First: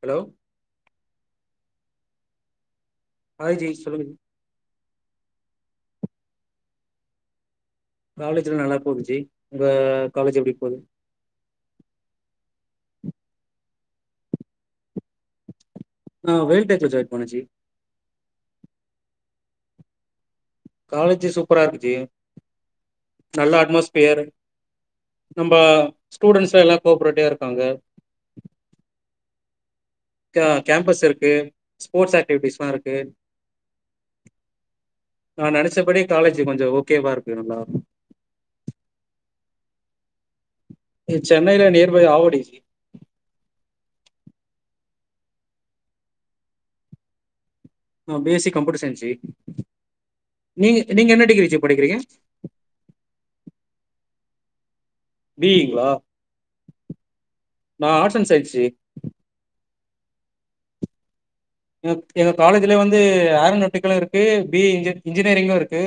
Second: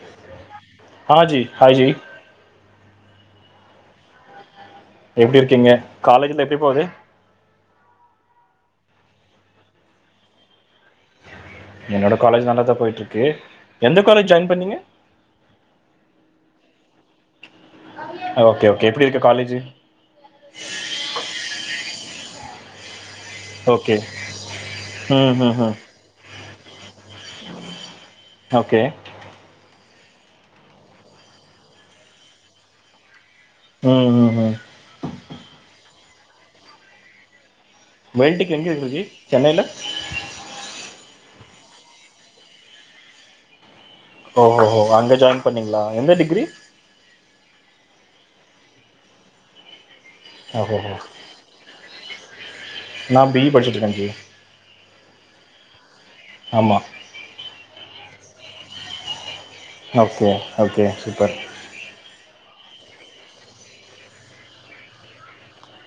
Hello ஹா ஜி ஹா ஜி ஹாய் ஜி சொல்லுங்க ஜி எப்டி இருக்கீங்க காலேஜ்லா எப்டி போது காலேஜ்லா நல்லா போது ஜி ஒங்க காலேஜ் எப்டி போது என்னோட காலேஜ் நல்லாதா போயிட்ருக்கு எந்த காலேஜ் ஜாயின் பண்ணீங்க நா ஒயில்டெக்ல ஜாயின் பண்ணே ஜி ஓகே ஓகே எப்டி இருக்கு காலேஜி காலேஜி சூப்பரா இருக்கு ஜி நல்ல ஓகே அட்மோஸ்பியர் ம் நம்ப ம் ம் ஸ்டூடெண்ட்ஸ் எல்லா கோப்ரேட்டவா இருக்காங்க ஓகே கே கேம்பஸ் இருக்கு ஸ்போர்ட்ஸ் ஆக்டிவிட்டிஸ் எல்லா இருக்கு ம் ம் ம் நா நினைச்சபடியே காலேஜ் கொஞ்சே ஓகே வா இருக்கு நல்லா வேல்டக்கு எங்கே இருக்கு ஜி சென்னையில சென்னையில நேர் வழி ஆவுடி ஓ ஓ ஓ ஓ அங்க ஜாயின் பண்ணிங்களா எந்த டிகிரி ஆ B S C computer science ஜி நீங்க ஓஹோஹோ நீங்க என்ன டிகிரி ஜி படிக்கிறீங்க நா பி இ படிச்சிட்டு இருக்கே ஜி பீயி ங்களா ஆமா நா ஆர்ட்ஸ் அண்ட் சயின்ஸ்சு ஜி ஓகே ஓகே சூப்பர் எங்க எங்க காலேஜ்ல வந்து ஆரநோட்டிகளு இருக்கு பி இ இன்ஜி இன்ஜினியரிங்கு இருக்கு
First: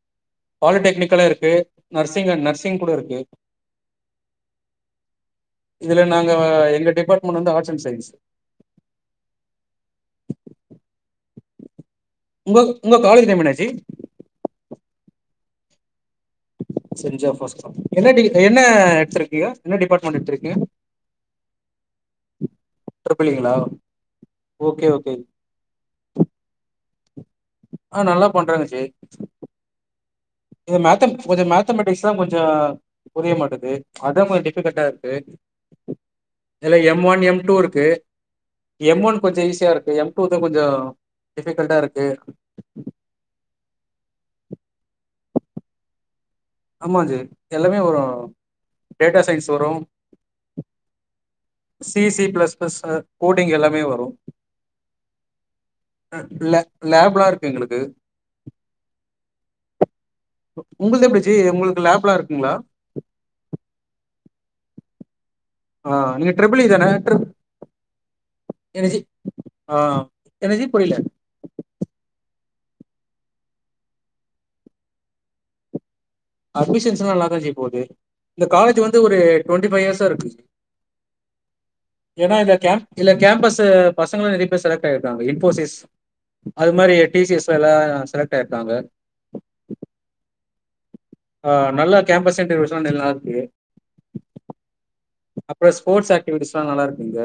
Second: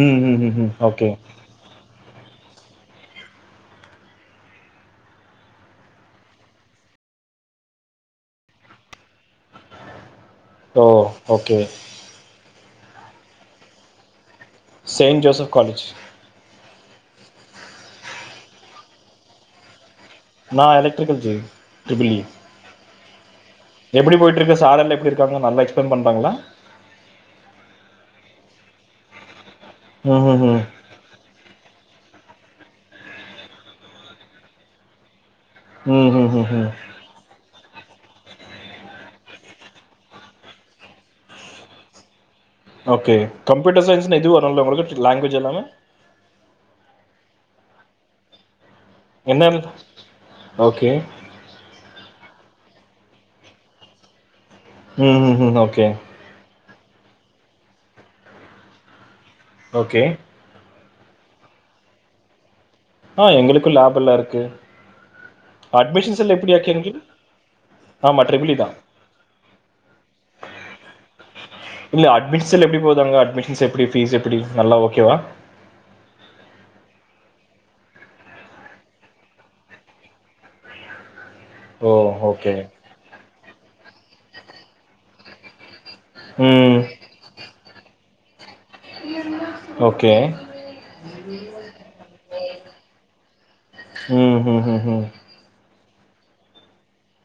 ம் ம் ம் ம் ஓகே பாலிடெக்னிக்களு இருக்கு நர்சிங் நர்சிங் கூட இருக்கு இதுல நாங்க எங்க டிபார்ட்மெண்ட் வந்து ஆர்ட்ஸ் அண்ட் சயின்ஸ்சு ஓ ஓகே உங்க உங்க காலேஜ் டைம் என்னா ஜி செயின்ட் ஜோசப் காலேஜ் செஜ் ஜோசப் ஆட்ஸ் தா என்ன டி என்ன எடுத்துருக்கீங்க என்ன டிப்பார்மெண்டு எடுத்துருக் நா எலெக்ட்ரிக்கல் ஜி ட்ரிபிள் இ ட்ரிபிள் இ ங்களா எப்புடி போய்யிட்டுருக்கு சார் ஓகே எல்லா எப்புடி ஓகே இருக்காங்க நல்லா எக்ஸ்பிளைன் பண்ணுறாங்களா ஆ நல்லா பண்றாங்க ஜி ம் ம் இது மேத்த கொஞ்சே மேத்தமெட்டிக்ஸ் தா கொஞ்சே புரிய மாட்டேங்து அத கொஞ்சே டிஃபிகல்ட்டா இருக்கு ம் ம் ம் ம் இதுல எம் ஒன் எம் டூ இருக்கு எம் ஒன்னு கொஞ்சே ஈஸியா இருக்கு எம் டூ இது கொஞ்சே டிஃபிகல்ட்டா இருக்கு ஓகே கப்யூட்டர் சயின்ஸ்னு எதுவு வரும்ல உங்களுக்கு லாங்குவேஜ் எல்லாமே ஆமா ஜி எல்லாமே வரும் டேட்டா சயின்ஸ் என்ன வரும் okay C C plus plus coding எல்லாமே வரும் ம் ம் ம் ஓகே ஆ லேப் லேப்லா இருக்கு எங்களுக்கு ஓகே ஓ உங்களுது எப்புடி ஜி உங்களுக்கு லேப்லா இருக்குங்களா ஆ எங்களுக்கு லேப் எல்லா இருக்கு ஆ அட்மிஷன்ஸ் நீங்க எல்லாம் எப்படி ட்ரிபிள் இ ஆக்கி தானே எங்களுக்கு ட்ரிப் ஆமாம் ட்ரிபிளி தான் என்ன ஜி ஆ என்ன ஜி புரியில இல்ல அட்மிஷல் எப்புடி போது அங்க அட்மிஷன்ஸ் எப்புடி பீஸ் எப்புடி நல்லா ஓகேவா அட்மிஷன்ஸ் எல்லா நல்லா தா ஜி போகுது இந்த காலேஜ் வந்து ஒரு டுவெண்ட்டி பைய் இயர்ஸா இருக்கு ஓ ஏன்னா ஓகே இந்த கேம் இல்ல கேம்பஸ்சு பசங்களா நெறைய பேரு செலக்ட் ஆயிருக்காங்க இன்போசிஸ் அது ம் மாறி டிசிஎஸ்ல எல்லா செலக்ட் ஆயிருக்காங்க ஓகே ஆ நல்லா கேம்பஸ் இன்டர்விசு எல்லா நல்லா இருக்கு ம் ம் ம் ம் அப்றோ ஸ்போட்ஸ் ஆக்டிவிட்டிஸ்லா நல்லா இருக்கு இங்க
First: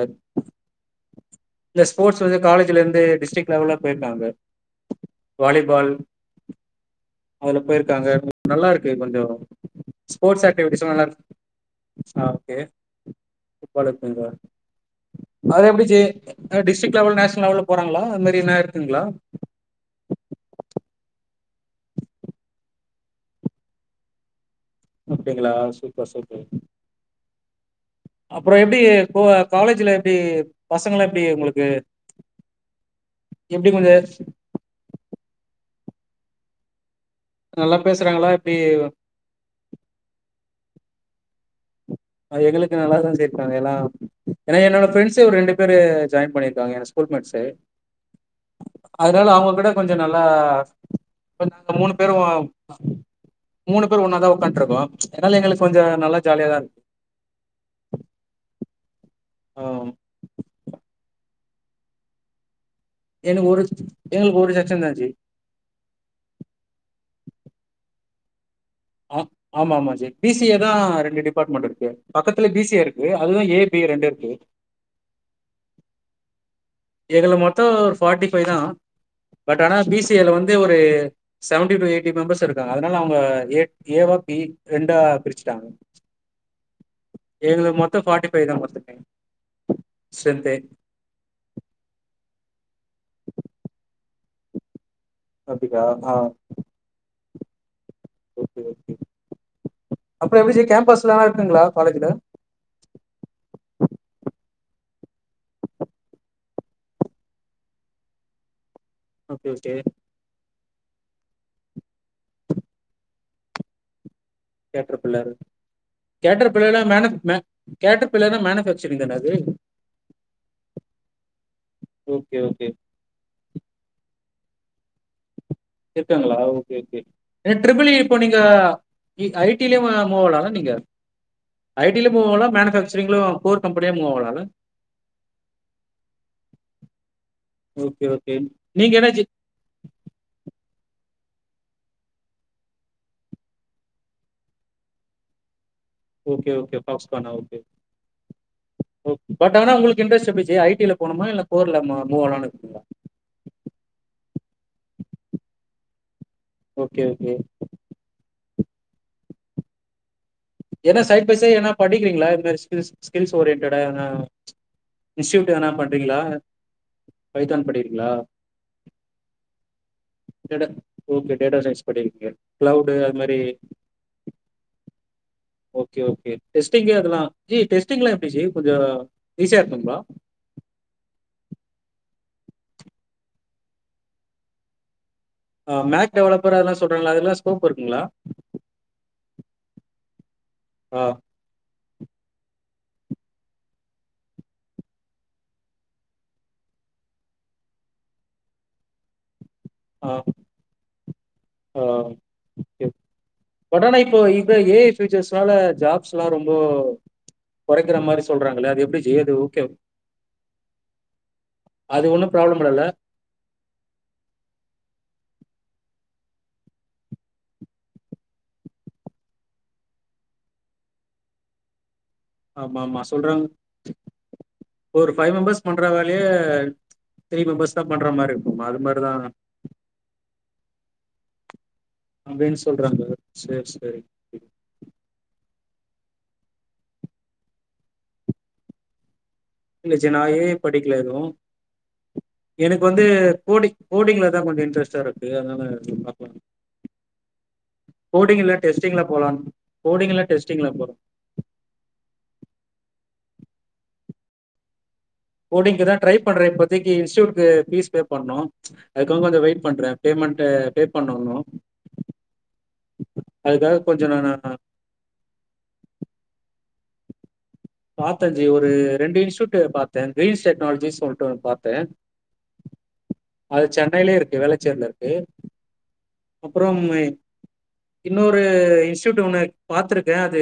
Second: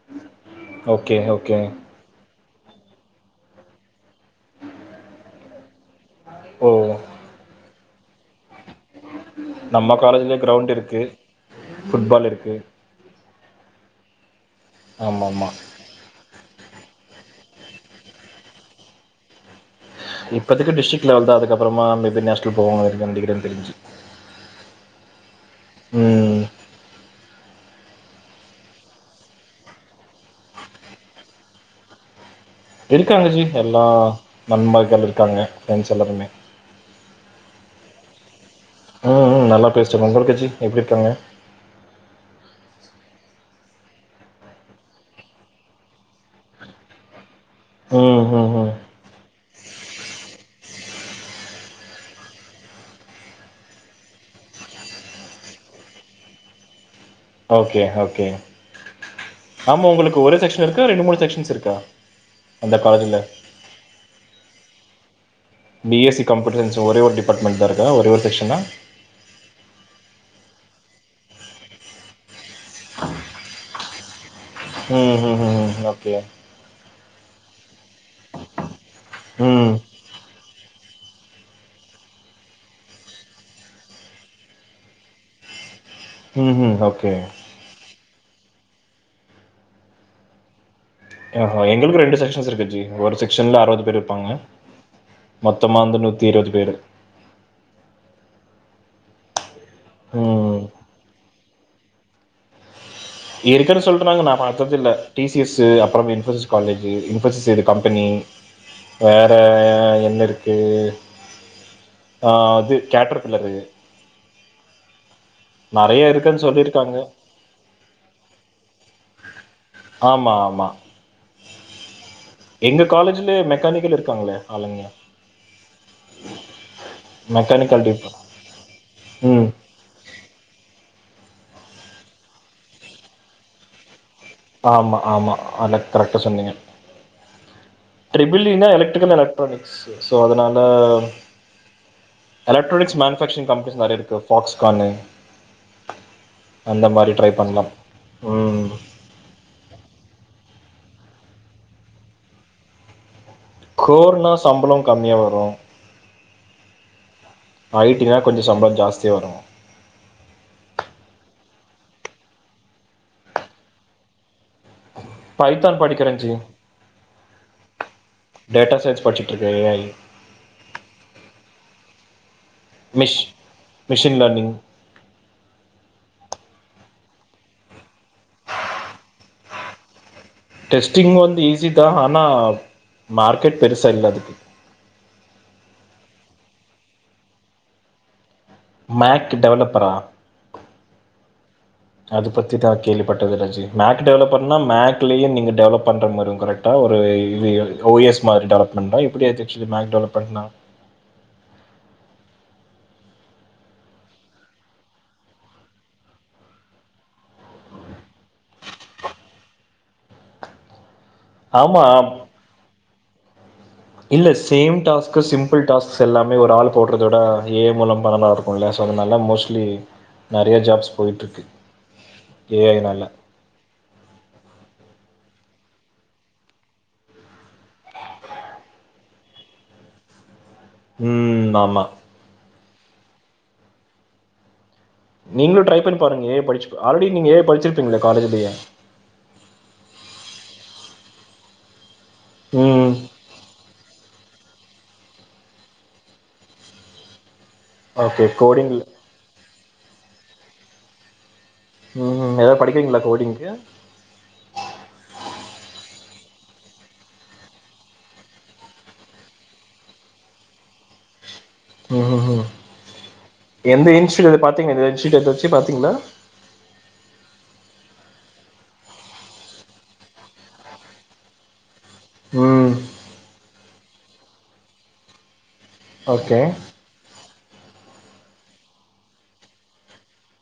ஓகே ஓகே எஸ் ஸ்போட்ஸ் வந்து காலேஜ்லருந்து டிஸ்ட்ரிக் லெவல்ல போய்ருக்காங்க வாலிபால் ஓ அதுல போயிருக்காங்க நல்லா இருக்கு கொஞ்சோ நம்ம காலேஜ்லேயே ஸ்போர்ட்ஸ் கிரவுண்ட் ஆக்டிவிட்டிஸ்லா நல்லா இருக்குது இருக் ஆ ஃபுட்பால் ஓகே இருக்குது ஆமா ஆமா அது எப்புடி ஜி அ டிஸ்டிக் லெவல் நேனல் லெவல்ல போறங்களா அது மாரி என்ன இருக்குங்ளா இப்பத்துக்கு டிஸ்டிக் லெவல் தா அதுக்கப்புறா மேபி நேஸ்னல் போவாங்களாட்டுக்கு நெனைக்கிற தெரிஞ்சி அப்டிங்களா சூப்பர் ம் சூப்பர் அப்ற எப்டி கோ கலேஜில எப்டி பசங்களா எப்டி உங்களுக்கு இருக்குறாங்க ஜி எப்டி எல்லா கொஞ்ச நம்மகள் இருக்காங்க ஃப்ரெண்ட்ஸ் எல்லாருமே நல்லா பேசறாங்ளா எப்டி ம் ம் நல்லா பேசறாங்க உங்களுக்கு ஜி எப்டி இருக்காங்க அ எங்களுக்கு நல்லாதா ஜி இருக்கறாங்க எல்லா ஏனா என்னோட ஃப்ரெண்ட்ஸே ஒரு ரெண்டு பேரு ஜாயின் பண்ணிருக்காங்க எங்க ஸ்கூல் மெட்ஸு ம் ம் ம் அதனால அவுங்க கூட கொஞ்சோ நல்லா ஒரு நாங்க மூணு பேரு மூணு பேரு ஒன்னாதா உக்கான்ட்ருக்கோ அதனால எங்களுக்கு கொஞ்சோ நல்லா ஜாலியா தா இருக் ஓகே ஓகே ஆமா ஆ ஒங்களுக்கு ஒரு செக்க்ஷன் இருக்கா ரெண்டு மூணு செக்க்ஷன்ஸ் இருக்கா அந்த [unintelligible] எனக் ஒரு எங்களுக்கு ஒரு செக்க்ஷன் தா ஜி B S C computer science ஒரே ஒரு டிபார்ட்மெண்ட் தா இருக்கா ஒரே ஒரு செக்க்ஷனா ஆம் ஆமா ஆமா ஜி பி சி ஏ தா ரெண்டு டிபார்ட்மெண்ட் இருக்கு பக்கத்துல பி சி ஏ இருக்கு அதுலதா ஏ பி ரெண்டு இருக்கு ம் ம் ம் ம் ஓகே ஓகே எதுள மொத்தோ ஒரு ஃபார்ட்டி ஃபைவ் தா பட் ம் ஆனா பி சி ஏல வந்து ஒரு செவன்டி ஃபைவ் எயிட்டி மெம்பர்ஸ் இருக்காங்க அதனால அவுங்க ஏ ஏவா பி ரெண்டா பிரிச்சிட்டாங்க ம் ம் ஓகே எங்ளுது மொத்தோ ஃபாட்டி ஃபைவ் தா என்னமோ ஸ்டெரென்த்தே ஸ்டெரென்த்தே ஆஹா எங்களுக்கு ரெண்டு செக்க்ஷன்ஸ் இருக்கு ஜு ஒரு செக்க்ஷன்ல அறுவது பேர் இருப்பாங்க மொத்தமா அப்படிங்களா வந்து ஆ நூத்தி இருவது பேரு அப்பற எப்டி ம் ஜீ கேம்பஸ்லலா இருக்குங்ளா காலேஜ்ல இருக்குனு சொல்றாங்க நா பாத்தது இல்ல டி சி எஸு அப்பறோ Infosys college Infosys aided company வேற ஓகே ஓகே என்ன இருக் கு ஆ அது கேட்டர் பில்லரு கேட்டர் பில்லரு நெறைய இருக்குன்னு கேட்டர் பில்லர்ளா சொல்லிருக்காங்க மேன மே கேட்டர் பில்லர்னா மேனபேச் செரி தானா அது ஆமா ஆமா ஓகே ஓகே காலேஜ்லே மெக்கானிக்கல் இருக்காங்களே ஆளுங்க இருக்காங்களா ஓகே ஓகே அ மெக்கானிக்கல் ட்ரிபிள் ஈ டிப்பா இப்போ நீங்க இ ஐ ம் டியிலு ம மூவாளாள நீங்க ஐ டில போலா மேனு பேக்சரிங்லோ கோர் கம்பனியா மூவாகளா இல்ல ஆமா ஆமா அத்ல கரெக்டா சொன்னிங்க ஓகே, ஓகே. ட்ரிபில் ஈனா நீங்க என்ன எலக்ட்ரிக்கல் ஜி எலக்ட்ரானிக்ஸ் சோ அதனால எலக்ட்ரானிக்ஸ் மேனிப்பேக்சரிங்ஸ் கம்பனிஸ் நெறைய இருக்கு ஃபாக்ஸ்கானு ஓகே, ஓகே. அந்த மாரி ட்ரை பண்லாம் ம் ஓ பட் ஆனா உங்களுக்கு இன்டரஸ்ட் எப்டி ஜீ ஐ டில போனுமா இல்ல கோர்ல மூ மூவால்னு இருக்கீங்ளா கோர்னா சம்பளோ கம்மியா வரு ஓகே, ஓகே. ஐ டினா கொஞ்ச சம்பள ஜாஸ்தியா வரு என்னா சைட் பை சைட் எனா படிக்கிறீங்களா இ மாரி ஸ்கில்ஸ் ஸ்கில்ஸ் ஓரின்யன்டடா எனா இன்ஸ்டியூட் எதனா பைத்தான் பண்றீங்களா படிக்கிறேன் ஜி பைத்தான் படிறீங்களா டேட்டா சைன்ஸ் படிசிட்ருக்க A I data okay data science படிகிறிங்க கிளைவுடு அது மிஷ் மாரி machine learning okay okay testing அதல்லா ஜீ டெஸ்டிங்லா எப்டி ஜீ கொஞ்ச ஈஸியா இருக்குங்களா டெஸ்ட்டிங் வந்து ஈஸிதா ஆனா மார்க்கெட் பெருசல்ல அதுக்கு ஆ மேக் டெவலப்பர் அதல்லா சொல்றங்களா அதல்லா ஸ்கோப் இருக்குங்களா மேக்டு டெவலப்பரா ஆ, அது பத்தி தா கேள்விப்பட்டது இல்ல ஜீ மேக்டு டெவலப்பர்னா மேக்டுலயே நீங்க டெலப் பண்ற மாரி வரு கரக் ட்டா ஒரு இது ஓ எஸ் மாரி டெவலமெண்டா ஆ எப்டி அது [unintelligible] மேக் ஆ, டெவலப்மெண்ட்னா ஆ [unintelligible] பட் ஆனா இப்போ இது ஏ ஐ ப்ஃபியூச்சர்ஸ்னால ஜாப்ஸ்லா ரொம்போ கொறைக்கிற மாரி சொல்றாங்களே அது எப்டி ஜீ அது ஓகே ஆமா அது ஒன்னு ப்ராப்ளம் இல்லல்ல இல்ல சேம் டாஸ்கு சிம்பிள் டாஸ்க்ஸ் எல்லாமே ஒரு ஆள் போடுறத விட ஏ ஐ மூலம் [unintelligible] போல சோ அதனால மோஸ்ட்லி நெறைய ஜாப்ஸ் போயிட்டுருக்கு ஆமாமா சொல்றாங் [inaudible] ஒரு ஃபைவ் மெம்பர்ஸ் பண்ற வேலயே த்ரீ மெம்பர்ஸ் தா பண்ற மாரி இருக்குமா அது மாரிதா ம் ஆமா அப்டின் சொல்றாங்க சேர் செரி நீங்களு ட்ரை பண்ணி பாருங்க ஏ ஐ படிச்சு ஆல்ரடி நீங்க ஏ ஐ படிசிருப்பீங்ளா காலஜ்லயே இல்ல ஜீ நா எ ஐ படிக்கல எது எனக்கு ம் வந்து கோடிங் கோடிங்ல தா கொஞ்ச இன்ட்ரெஸ்டா இருக்கு அதனால பாக்லா ஓகே கோடிங் இல்ல கோடிங்ல டெஸ்டிங்ல போலான் போடிங் இல்ல டெஸ்டிங்ல போல ம் ஏதா படிக்கிறீங்களா கோடிங்கு கோடிங்குதா ட்ரை பண்ற இப்போதிக்கு இன்ஸ்டியூட்க்கு பீஸ் பே பண்ணு அதுக்கவங் கொஞ்ச வெயிட் பண்றே பேமெண்ட் பே பண்ணணு ம் ம் ம் எந்த கொஞ்சம் இன்ஸ்டூட் எத நான் பாத்தீங்கள ஏதாச்சு இன்ஸ்டூட் ஏதாச்சு பாத்தீங்களா பாத்தே ஜி ஒரு ரெண்டு இன்ஸ்டூட்டு பாத்தே கிரீன்ஸ் டெக்னாலஜி சொல்ட்டு ஒன்னு பாத்தே ம் அது சென்னையிலயே இருக்கு வேலச்சேரிலருக்கு ஓகே அப்பறம் இன்னொரு இன்ஸ்டியூட் ஒண்ணு பாத்துருக்கே அது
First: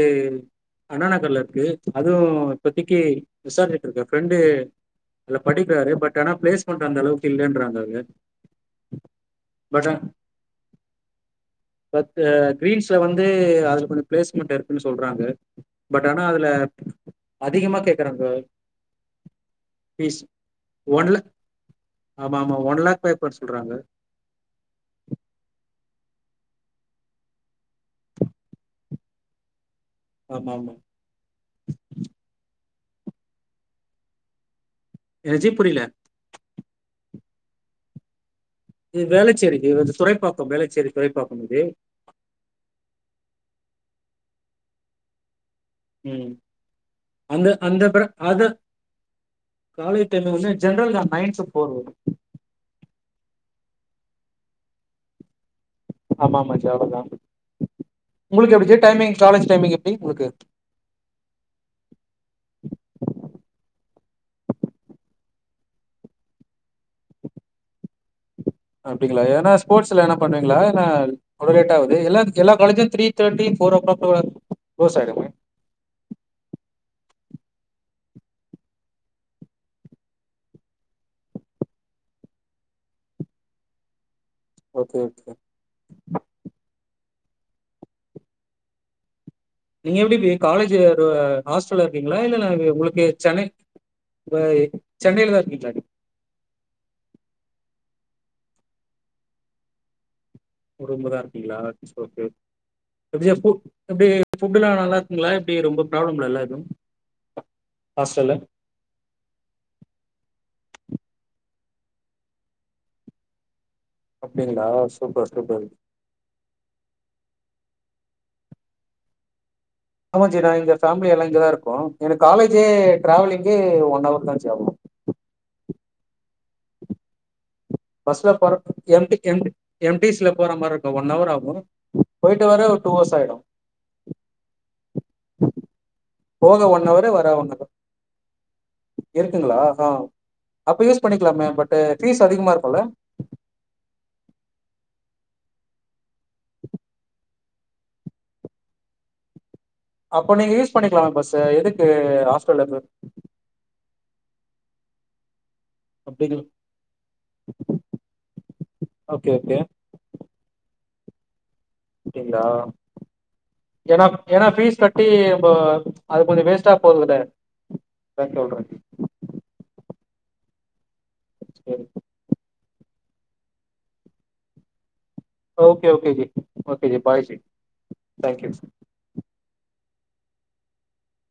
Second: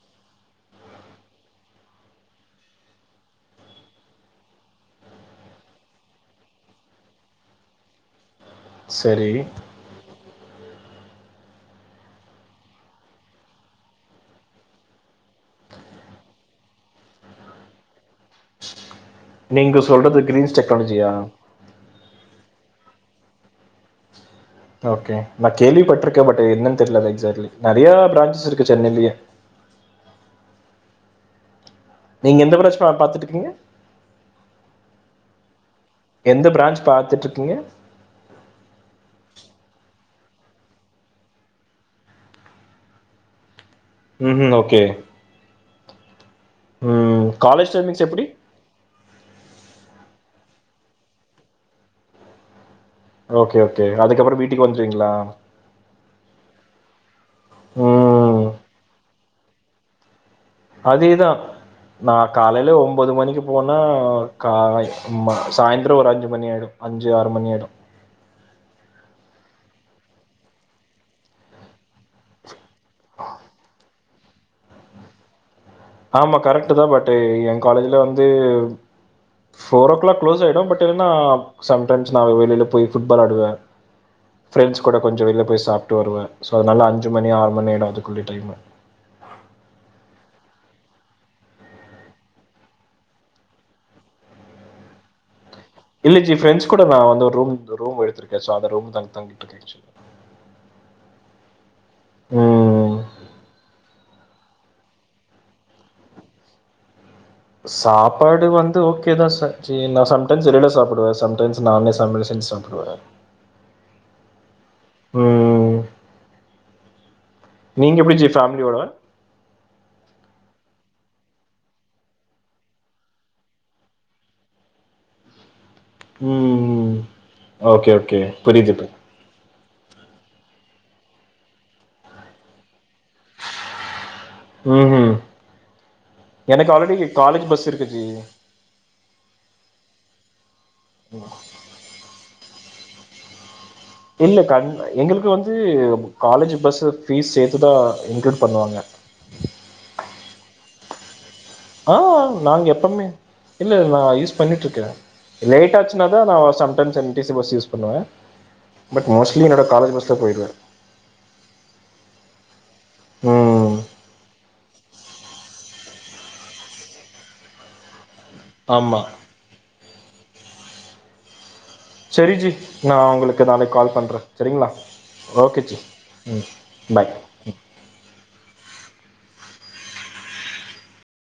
அண்ணா நகர்ல இருக்கு அதுவு இப்பத்திக்கு விசாரிச்சுட்டு இருக்க ஃப்ரெண்டு அதுல படிக்கிறாரு பட் ஆனா பிளேஸ்மெண்ட் அந்தளவுக்கு இல்லன்றாங்க அங்க செரி பட் ஆ பட் கிரீன்ஸ்ல வந்து அதுல கொஞ்ச பிளேஸ்மெண்ட் இருக்குன் சொல்றாங்க பட் ஆனா அதுல அதிகமா கேக்குறாங்க நீங்கள் சொல்றது ஃபீஸ். கிரீன்ஸ் டெக்னாலஜியா ஆமா ஆமா ஒன் லாக் பே பண் சொல்றாங்க ஓகே நா கேள்விப்பட்ருக்கே பட் என்னன் தெர்லா எக்ஸாக்ட்லி நறையா பிராஞ்ஸ் இருக்கு சென்னைலியே ஆமா ஆமா நீங்க எந்த பிரான்ச்பா பாத்துட்ருக்கீங்க என்ன ஜி புரில எந்த பிராஞ்ச் பாத்துட்ருக்கீங்க இது வேளச்சேரி இது வந்து துறைப்பாக்கம் வேளச்சேரி துறைப்பாக்கம் ஜி ம் ம் ஓகே ம் ம். அந்த காலேஜ் அந்த டைமிங்ஸ் பிளான் எப்படி? அது காலேஜ் டைம்ல வந்து ஜென்ரல்தா நைன் டூ ஃபோர் வர்து ஓகே ஓகே அதுகப்றோ மீட்டிங் வந்ருவீங்ளா ஆமா ஆமா ஜி அவ்ளோதா ம். உங்ளுக்கு எப்டி ஜி டைமிங் காலேஜ் டைமிங் எப்டி உங்ளுக்கு அதேதா நா காலைல ஒம்போது மணிக்கு போனா கா மா சாய்ந்ரோ ஒரு அஞ்சு மணி ஆயிடு அஞ்சு ஆறு மணி ஆயிடு அப்டிங்ளா எதுனா ஸ்போர்ட்ஸ்லா எதுனா பண்வீங்களா இல்ல அவ்ளோ லேட் ஆவுது எல்லா எல்லா காலேஜூ த்ரீ தேட்டி ஃபோர் ஓ கிளாக் ஓட கிளோஸ் ஆய்டுங்க ஆமா கரெக்ட்தா பட் எ காலேஜ்ல வந்து ஃபோர் ஓ கிளாக் குளோஸ் ஆய்டு பட் என்னன்னா சம்டைம்ஸ் நா வெளியில போய் ஃபுட்பால் ஆடுவே ஃப்ரெண்ட்ஸ் கூட ஓகே, கொஞ்ச ஓகே. வெள்ல போய் சாப்ட்டு வருவே சோ அதனால அஞ்சு மணி ஆறு மணி ஆயிடு அதுக்குள்ளே டைமு நீங்க எப்டி பி காலேஜ் ஹாஸ்டல்ல இருக்கீங்களா இல்ல உங்களுக்கு சென்னை சென்னையிலதா இருக்கு பிளாட்டு இல்ல ஜி ஃப்ரெண்ட்ஸ் கூட நா வந்து ஒரு ரூம் ரூம் எடுத்திருக்கே சோ அந்த ரூம் த தங்கிட்ருக்கே ஜி ரூம்லதா இருக்கீங்களா இட்ஸ் ஓகே ம் [unintelligible] எப்டி ஃபுட்டு்ல்லா நல்லாருக்குங்ளா எப்டி ரொம்ப ப்ராப்ளம் இல்லல எதுவு சாப்பாடு வந் து ஓகே தா சச்சின் நா சம்டைம்ஸ் வெளில சாப்புடுவே சம்டைம்ஸ் நானே சமயல் செஞ்சு சாப்டுவே அப்டிங்களா சூப்பர் சூப்பர் ம் நீங்க எப்டி ஜி ஃபேமிலியோடவா ஆமா ஜி நா இங்க ஃபேமிலியேல்லா இங்கதா இருக்கோ எனக் காலேஜே டிராவலிங்கே ஒன் ஹவர் தா ஜி ஆகு ம் ம் ம் ஓகே ஓகே புரியுது புரி [unintelligible] எம் டி சில போற மாரி இருக்கு ஒன் ஹவர் ஆகு போயிட்டு வர ஒரு டூ ஹவர்ஸ் ஆய்டு ம் போக எனக்கு ஒன் ஆல்ரெடி ஹவர் இங்க வர காலேஜ் ஒன் பஸ் ஹவர் இருக்கு ஜி இருக்குங்களா ஆ அப்ப யூஸ் பண்ணிக்கலாமே பட்டு ஃபீஸ் அதிகமா இருக்கும்ல இல்ல கண் எங்களுக்கு வந்து காலேஜ் பஸ்ஸு ஃபீஸ் சேத்துதா இன்குளூட் பண்ணுவாங்க அப்ப நீங்க யூஸ் பண்ணிக்கலா பஸ்ச எதுக் ஆ நாங்க எப்பமே இல்ல நா யூஸ் பண்ணிட்ருக்கே லேட்டாச் சுன்னாதா நா அப்டிங் sometimes N T C bus use பண்ணுவே பட் ஓகே மோஸ்ட்லி ஓகே என்னோட காலேஜ் பஸ்லே போயிடுவே அப்டிங்களா ம் ஏன்னா ஏன்னா ஃபீஸ் கட்டி இப்போ அது கொஞ்சோ வேஸ்ட்டா போதுல அதா சொல்றேப்டி ஆமா சேரி சேரி ஜி நா உங்களுக்கு நாளைக் கால் பண்றே சேரிங்ளா ஓகே ஓகே ஜ ஓகே ஜி பாய் ஜி டேங்க்யூஸ்